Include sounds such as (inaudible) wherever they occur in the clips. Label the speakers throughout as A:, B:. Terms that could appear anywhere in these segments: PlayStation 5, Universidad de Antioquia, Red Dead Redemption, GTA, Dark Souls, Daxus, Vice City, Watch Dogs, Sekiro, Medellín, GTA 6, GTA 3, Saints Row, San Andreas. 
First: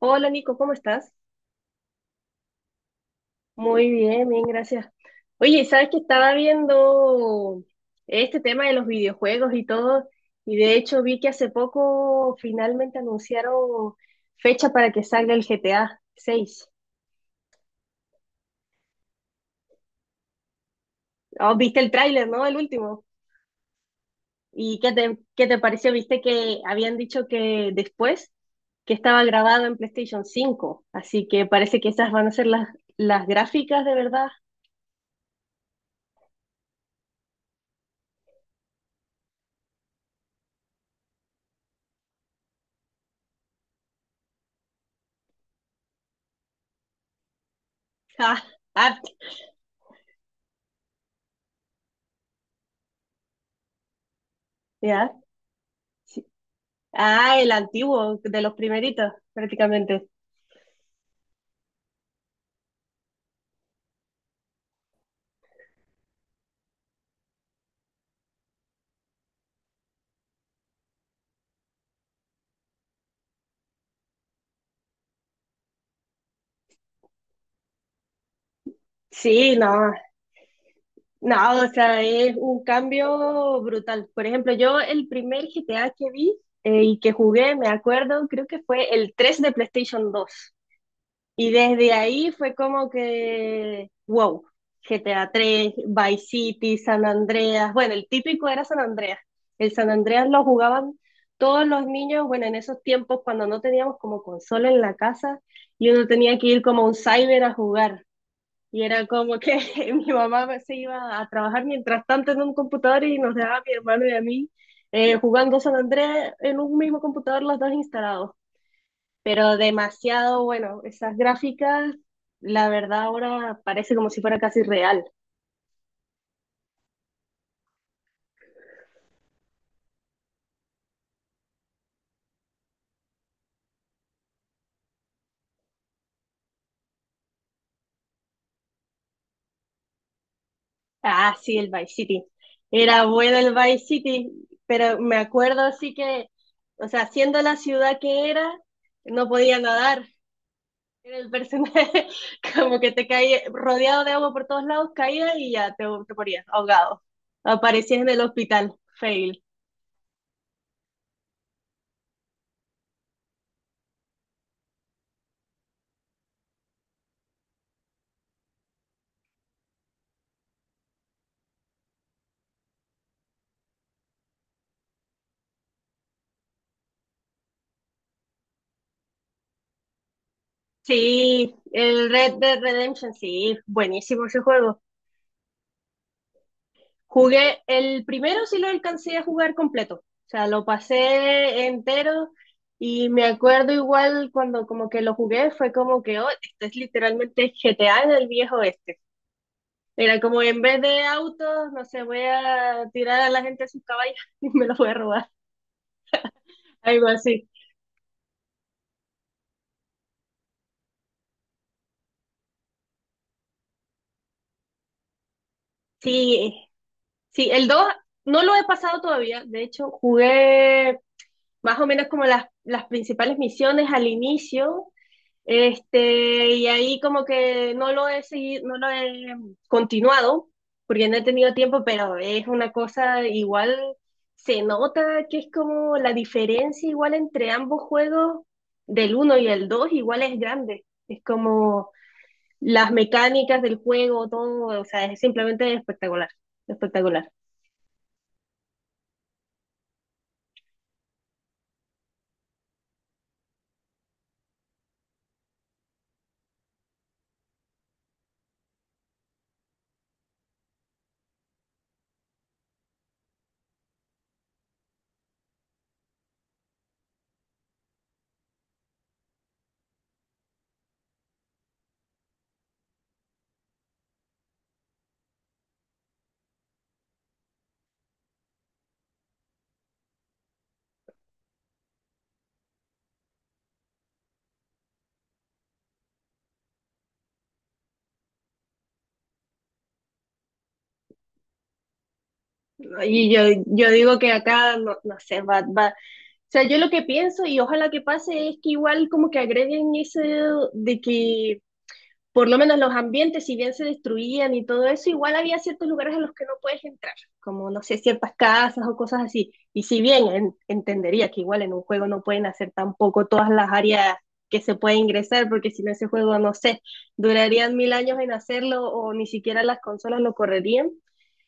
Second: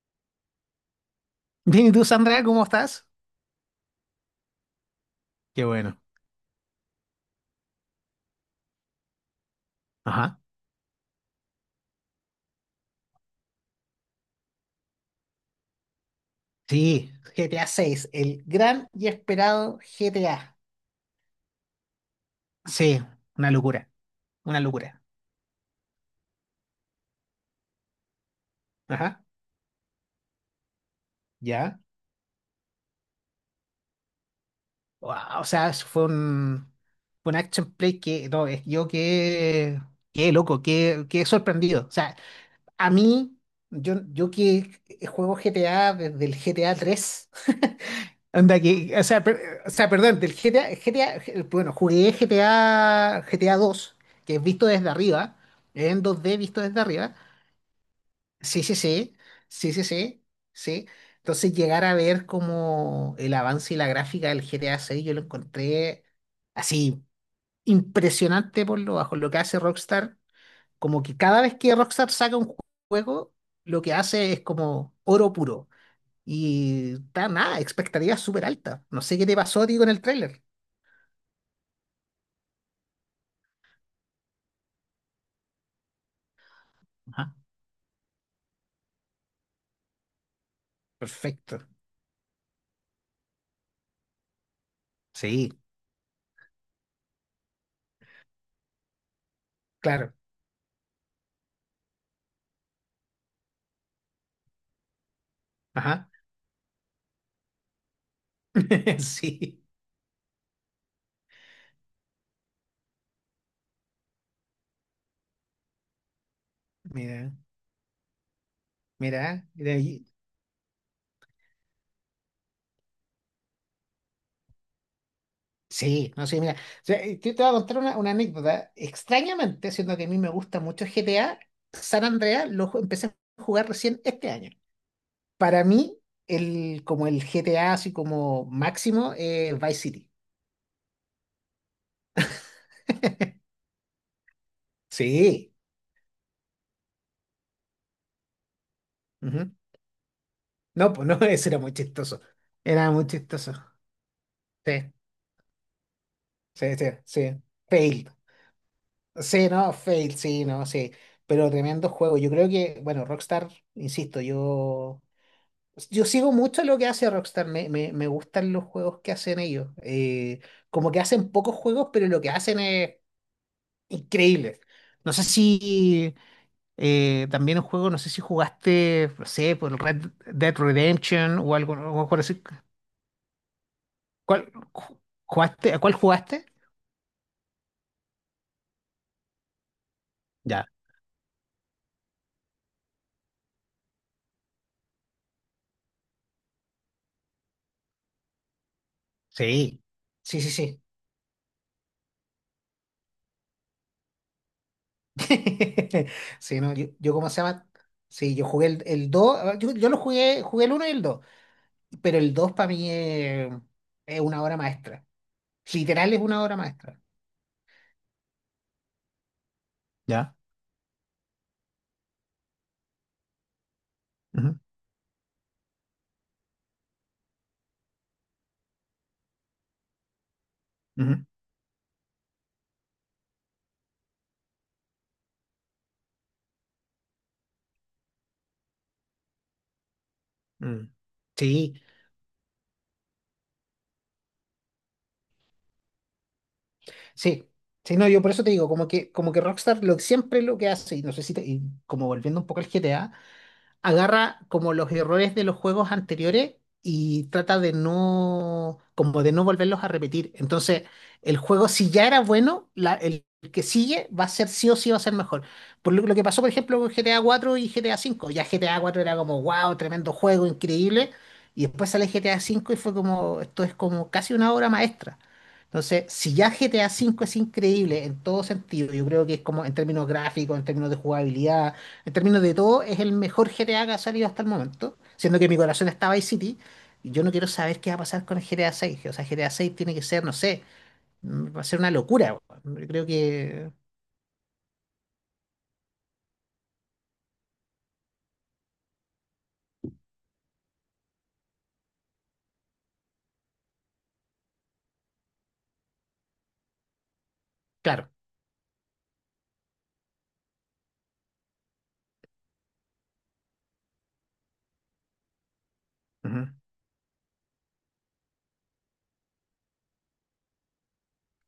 A: Hola Nico, ¿cómo estás?
B: Bien, ¿y tú, Sandra, cómo estás?
A: Muy bien, bien, gracias. Oye,
B: Qué
A: sabes que
B: bueno.
A: estaba viendo este tema de los videojuegos y todo,
B: Ajá.
A: y de hecho vi que hace poco finalmente anunciaron fecha para que salga el GTA 6.
B: Sí, GTA seis, el gran y esperado GTA.
A: Oh, viste el tráiler, ¿no? El
B: Sí,
A: último.
B: una locura, una
A: ¿Y qué
B: locura.
A: te, qué te pareció? Viste que habían dicho que después que estaba
B: Ajá,
A: grabado en PlayStation 5, así que
B: ya.
A: parece que esas van a ser las gráficas de verdad. (laughs)
B: Guau, o sea, eso fue un action play que, no, qué loco, qué sorprendido. O sea, a mí, yo que juego GTA desde el GTA tres. (laughs)
A: Ah,
B: Onda que, o
A: arte,
B: sea, perdón, bueno, jugué GTA dos, que es visto desde
A: ¿ya?
B: arriba, en
A: Sí.
B: 2D visto desde arriba.
A: Ah, el antiguo, de los
B: Sí, sí, sí,
A: primeritos,
B: sí, sí,
A: prácticamente.
B: sí, sí. Entonces llegar a ver como el avance y la gráfica del GTA seis, yo lo encontré así impresionante por lo bajo, lo que hace Rockstar, como que cada vez que Rockstar saca un juego, lo que hace es como oro puro. Y está nada, expectativa súper alta. No sé qué te
A: Sí,
B: pasó a ti con
A: no,
B: el tráiler.
A: no, o sea, es un cambio brutal. Por ejemplo, yo el primer GTA que vi y que
B: Ajá.
A: jugué, me acuerdo, creo que fue el 3 de PlayStation 2. Y
B: Perfecto.
A: desde ahí fue como que, wow, GTA
B: Sí,
A: 3, Vice City, San Andreas. Bueno, el típico era San Andreas. El San
B: claro.
A: Andreas lo jugaban todos los niños, bueno, en esos tiempos cuando no teníamos como consola en la casa y uno
B: Ajá.
A: tenía que ir como a un cyber a jugar. Y
B: (laughs)
A: era como que
B: Sí.
A: (laughs) mi mamá se iba a trabajar mientras tanto en un computador y nos dejaba a mi hermano y a mí jugando San Andreas en un mismo
B: Mira,
A: computador los dos instalados.
B: mira,
A: Pero
B: mira ahí.
A: demasiado bueno, esas gráficas, la verdad ahora parece como si fuera casi real.
B: Sí, no sé, mira. O sea, yo te voy a contar una anécdota. Extrañamente, siendo que a mí me gusta mucho GTA, San Andreas empecé a jugar recién este año. Para mí, como el GTA así como máximo, Vice City.
A: Ah, sí, el Vice City. Era bueno
B: (laughs)
A: el Vice City, pero me
B: Sí.
A: acuerdo así que, o sea, siendo la ciudad que era, no
B: Ujú.
A: podía nadar.
B: No, pues no,
A: Era
B: (laughs)
A: el
B: ese era muy
A: personaje
B: chistoso.
A: (laughs) como
B: Era
A: que te
B: muy
A: caía
B: chistoso.
A: rodeado de agua por todos lados,
B: Sí,
A: caías y ya te morías
B: sí, sí,
A: ahogado.
B: sí.
A: Aparecías en
B: Fail.
A: el hospital, fail.
B: Sí, no, fail, sí, no, sí. Pero tremendo juego. Yo creo que, bueno, Rockstar, insisto, yo sigo mucho lo que hace Rockstar. Me gustan los juegos que hacen ellos. Como que hacen pocos juegos, pero lo que hacen es increíble. No sé si también un juego, no sé si jugaste, no sé, por el Red Dead Redemption
A: Sí,
B: algo
A: el
B: por
A: Red
B: así.
A: Dead Redemption, sí, buenísimo ese
B: ¿Cuál,
A: juego.
B: ju- ¿a cuál jugaste?
A: Jugué, el primero sí lo alcancé a jugar completo, o sea, lo
B: Ya.
A: pasé entero y me acuerdo igual cuando como que lo jugué, fue como que, oh, esto es literalmente GTA en el viejo oeste.
B: Sí.
A: Era
B: Sí,
A: como
B: sí,
A: en vez
B: sí.
A: de autos, no sé, voy a tirar a la gente a sus caballos (laughs) y me los voy a robar,
B: (laughs) Sí, no,
A: algo
B: yo, ¿cómo se
A: así.
B: llama? Sí, yo jugué el 2, yo lo jugué el uno y el 2, pero el 2 para mí es una obra maestra. Literal es una
A: Sí,
B: obra maestra.
A: sí, el 2 no lo he pasado todavía, de hecho
B: Ya.
A: jugué más o menos como las principales misiones al
B: Ujú,
A: inicio. Este, y ahí como que no lo he seguido, no lo he continuado, porque no he
B: ujú,
A: tenido tiempo, pero es una cosa igual, se nota que es como la diferencia igual entre ambos juegos, del 1 y el 2 igual es grande.
B: mm.
A: Es
B: Sí,
A: como las mecánicas del juego, todo, o sea, es simplemente espectacular, espectacular.
B: sí. Sí, no, yo por eso te digo, como que Rockstar lo, siempre lo que hace, y no sé si y como volviendo un poco al GTA, agarra como los errores de los juegos anteriores y trata de no, como de no volverlos a repetir. Entonces, el juego, si ya era bueno, el que sigue va a ser sí o sí va a ser mejor. Por lo que pasó, por ejemplo, con GTA 4 y GTA 5. Ya GTA 4 era como, wow, tremendo juego, increíble. Y después sale GTA 5 y fue como, esto es como casi una obra maestra. Entonces, si ya GTA 5 es increíble en todo sentido, yo creo que es como en términos gráficos, en términos de jugabilidad, en términos de todo, es el mejor GTA que ha salido hasta el momento, siendo que mi corazón está Vice City. Y yo no quiero saber qué va a pasar con el GTA 6. O sea, GTA 6 tiene que ser, no sé, va a ser una locura. Weón. Yo creo
A: Y yo,
B: que,
A: yo digo que acá, no, no sé, sea, yo lo que pienso y ojalá que pase es que igual como que agreguen ese de que por lo menos los ambientes, si bien se destruían y todo eso, igual había ciertos lugares a los que no puedes entrar, como no sé,
B: claro.
A: ciertas casas o cosas así. Y si bien entendería que igual en un juego no pueden hacer tampoco todas las áreas que se puede ingresar, porque si no ese juego,
B: Ujú.
A: no sé, durarían mil años en hacerlo o ni siquiera las consolas lo correrían.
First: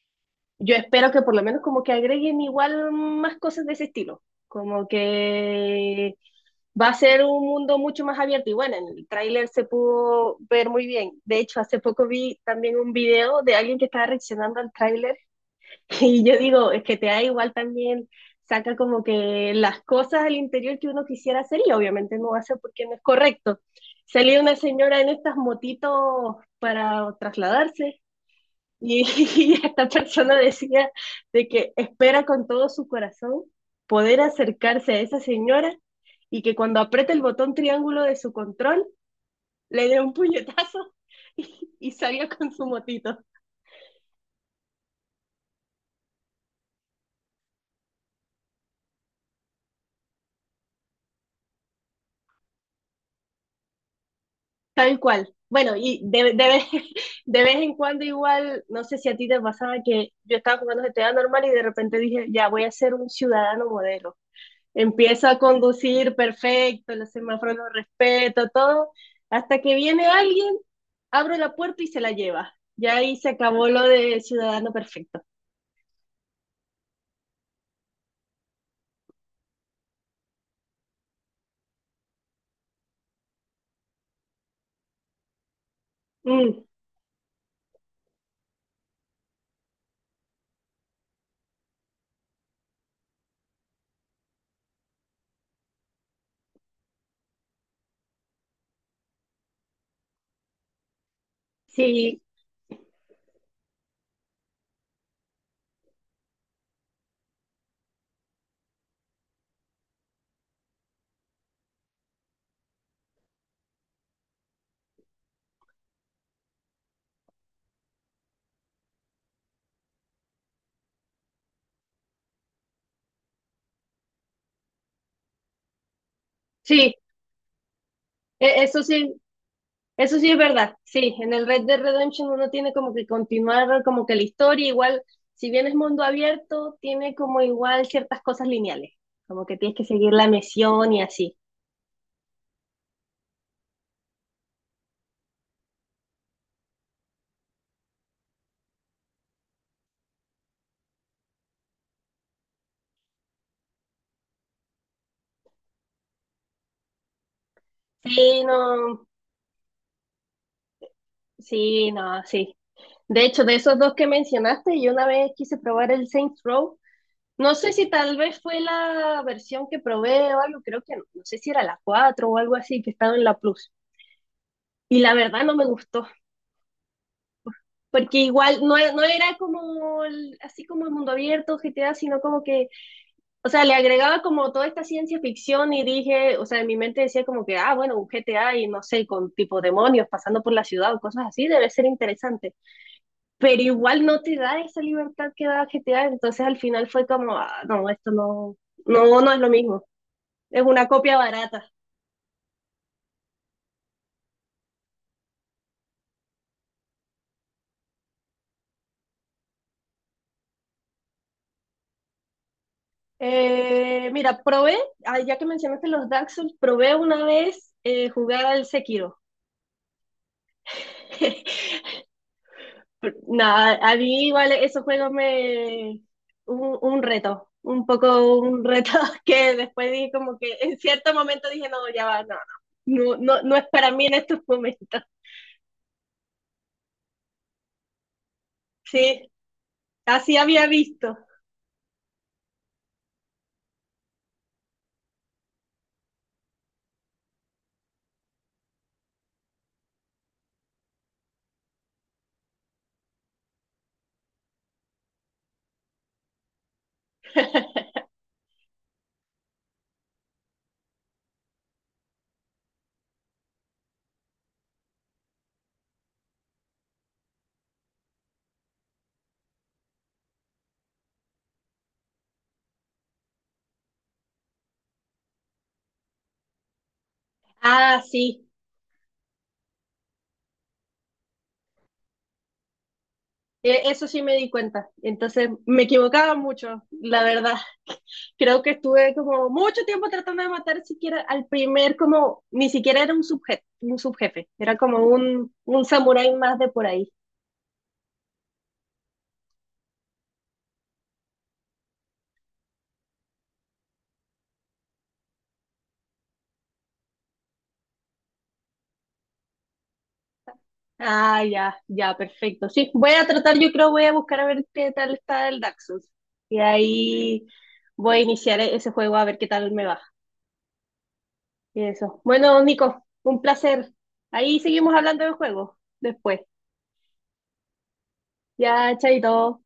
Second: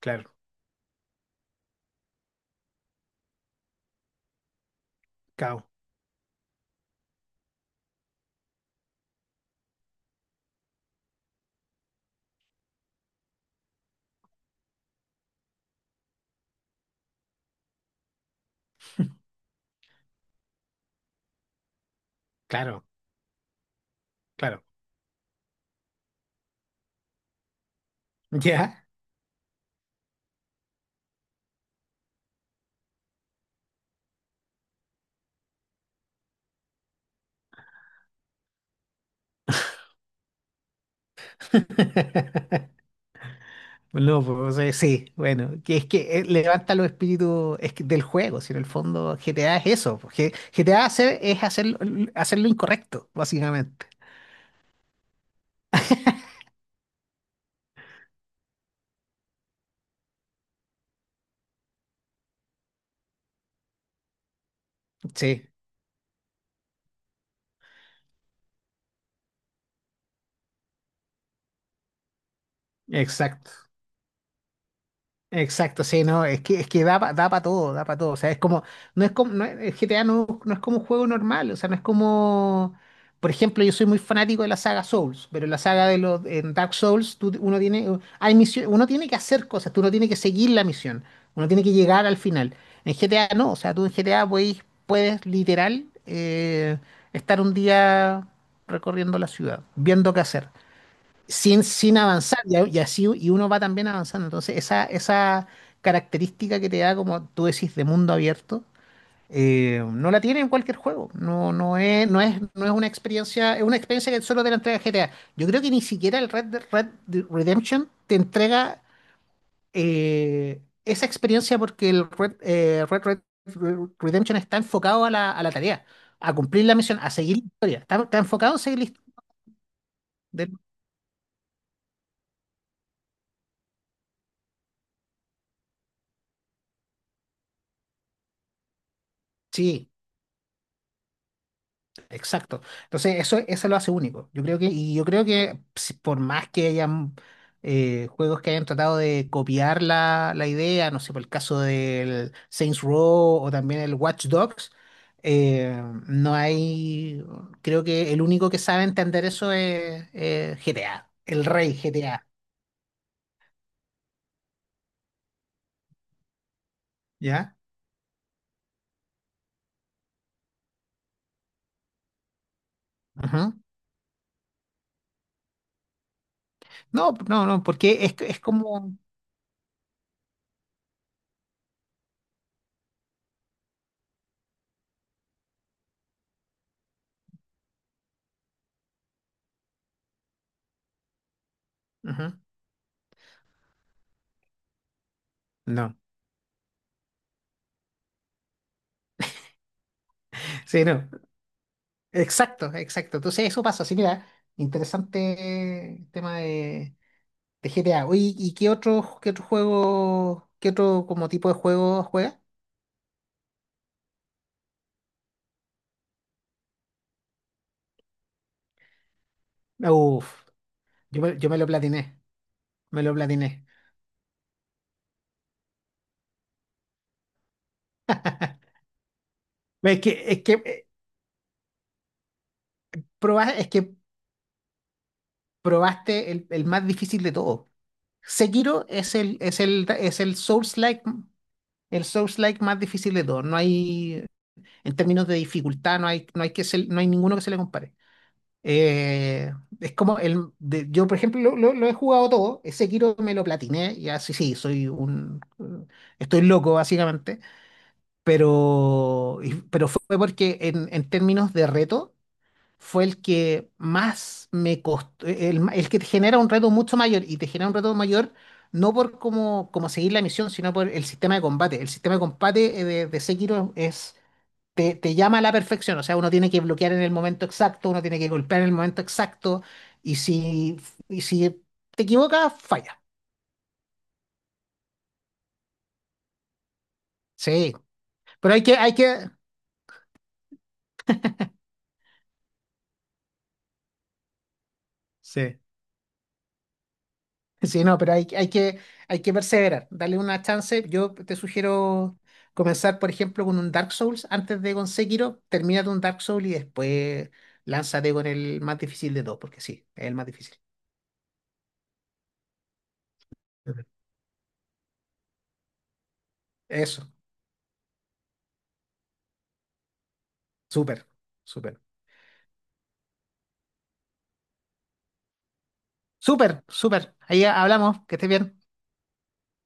B: Claro.
A: Yo espero que por lo menos como que agreguen igual más cosas de ese estilo, como
B: Cao.
A: que va a ser un mundo mucho más abierto y bueno, en el tráiler se pudo ver muy bien. De hecho, hace poco vi también un video de alguien que estaba reaccionando al tráiler (laughs) y yo digo, es que te da igual también saca como que las cosas al interior que uno quisiera hacer y obviamente no va a ser
B: Claro,
A: porque no es correcto. Salía una
B: claro.
A: señora en estas motitos para trasladarse
B: ¿Ya?
A: y (laughs) y esta persona decía de que espera con todo su corazón poder acercarse a esa señora y que cuando apriete el botón triángulo de su control le dé un puñetazo (laughs) y salga con su
B: (laughs)
A: motito.
B: No, pues sí, bueno, que es que levanta los espíritus es que del juego, si en el fondo GTA es eso, porque GTA hacer, hacer lo incorrecto, básicamente.
A: Tal cual. Bueno, y (laughs) de vez en cuando igual, no sé si a ti te pasaba que yo estaba jugando GTA normal y de repente dije, ya voy a ser un ciudadano modelo. Empiezo a
B: Sí,
A: conducir perfecto, los semáforos los respeto, todo, hasta que viene alguien abro la puerta y se la lleva. Ya ahí se
B: exacto.
A: acabó lo de ciudadano perfecto.
B: Exacto, sí, no, es que da, da para todo, da para todo. O sea, es como, el GTA no es como un juego normal, o sea, no es como, por ejemplo, yo soy muy fanático de la saga Souls, pero en la saga en
A: Mm,
B: Dark Souls, uno tiene, hay misión, uno tiene que hacer cosas, tú no tienes que seguir la misión, uno tiene que llegar al final. En GTA no, o sea, tú en GTA puedes literal estar un día recorriendo la ciudad, viendo qué hacer sin
A: sí,
B: avanzar, y así y uno va también avanzando. Entonces, esa característica que te da, como tú decís, de mundo abierto, no la tiene en cualquier juego. No, no es una experiencia, es una experiencia que solo te la entrega GTA. Yo creo que ni siquiera el Red Dead Redemption te entrega esa experiencia porque el Red Redemption está enfocado a a la tarea, a cumplir la
A: sí,
B: misión, a seguir la historia. Está enfocado a
A: eso
B: seguir
A: sí, eso sí es
B: la
A: verdad. Sí, en el Red Dead Redemption uno tiene como que continuar como que la historia, igual, si bien es mundo abierto, tiene como igual ciertas cosas lineales, como que tienes que
B: historia.
A: seguir la misión y así.
B: Exacto. Entonces, eso lo hace único. Y yo creo que por más que hayan juegos que hayan tratado de copiar la idea, no sé, por el caso del Saints Row o también el Watch Dogs, no hay, creo que el
A: Sí,
B: único que sabe
A: no,
B: entender eso es GTA, el rey
A: sí, no,
B: GTA,
A: sí. De hecho, de esos dos que mencionaste, yo una vez quise probar el Saints Row. No
B: ¿ya?
A: sé si tal vez fue la versión que probé o algo, creo que no, no sé si era la 4 o algo así que estaba en la
B: Ujú.
A: Plus. Y la verdad no me gustó,
B: No, no, no, porque
A: porque
B: es
A: igual no,
B: como...
A: no era como así como el mundo abierto, GTA, sino como que, o sea, le agregaba como toda esta ciencia ficción y dije, o sea, en mi mente decía como que, ah, bueno, un GTA y no sé, con tipo demonios pasando por la ciudad o cosas así, debe ser
B: Ujú.
A: interesante. Pero igual no te da esa libertad que da
B: No.
A: GTA, entonces al final fue como, ah, no, esto no, no, no es lo mismo. Es
B: Sí,
A: una
B: no.
A: copia barata.
B: Exacto, exacto. Entonces eso pasa. Así mira, interesante tema de GTA. Oye, ¿y qué otro juego, qué otro como tipo de juego juegas?
A: Mira, probé, ah, ya que mencionaste los Dark Souls, probé una vez jugar al Sekiro.
B: Uf, yo me lo
A: (laughs)
B: platiné, me lo platiné.
A: Nada, a mí igual esos juegos me... Un reto, un poco un reto (laughs) que después
B: Es
A: dije
B: que,
A: como
B: es que,
A: que en
B: eh,
A: cierto momento dije, no, ya va, no, no, no, no,
B: proba-
A: no es
B: es
A: para
B: que
A: mí en estos momentos.
B: probaste el más difícil de todo. Sekiro
A: Sí,
B: es
A: así
B: el
A: había visto.
B: El Souls-like más difícil de todo. No hay, en términos de dificultad, no hay ninguno que se le compare. Eh, es como el. De- Yo, por ejemplo, lo he jugado todo. Ese Kiro me lo platiné. Y así sí, soy un. Estoy loco, básicamente.
A: (laughs)
B: Pero, pero fue porque, en términos de reto, fue el que más me costó. El que te genera un reto mucho mayor. Y te genera un reto mayor, no por cómo seguir la misión, sino por el sistema de combate. El sistema de combate de Sekiro es te llama a la perfección, o sea, uno tiene que bloquear en el momento exacto,
A: Ah,
B: uno tiene que
A: sí,
B: golpear en el momento exacto, y si, y si te equivocas, falla.
A: eso sí me di cuenta. Entonces me equivocaba mucho, la verdad.
B: Sí, pero
A: Creo que
B: hay
A: estuve
B: que,
A: como mucho tiempo tratando de matar siquiera al primer, como ni siquiera era un subjefe, era como un,
B: sí,
A: un samurái más de por ahí.
B: (laughs) sí, no, pero hay que perseverar, darle una chance. Yo te sugiero comenzar, por ejemplo, con un Dark Souls antes de con Sekiro, termina un Dark Souls y después lánzate con el más difícil de todos, porque sí, es el más difícil.
A: Ah, ya, ya, perfecto. Sí, voy a tratar, yo
B: Ujú.
A: creo, voy a buscar a ver qué tal está el Daxus. Y
B: Eso,
A: ahí voy a iniciar ese juego a ver qué tal me va.
B: súper, súper,
A: Y eso. Bueno, Nico, un placer. Ahí seguimos hablando del juego después.
B: súper, súper. Ahí hablamos, que estés bien.
A: Ya, chaito.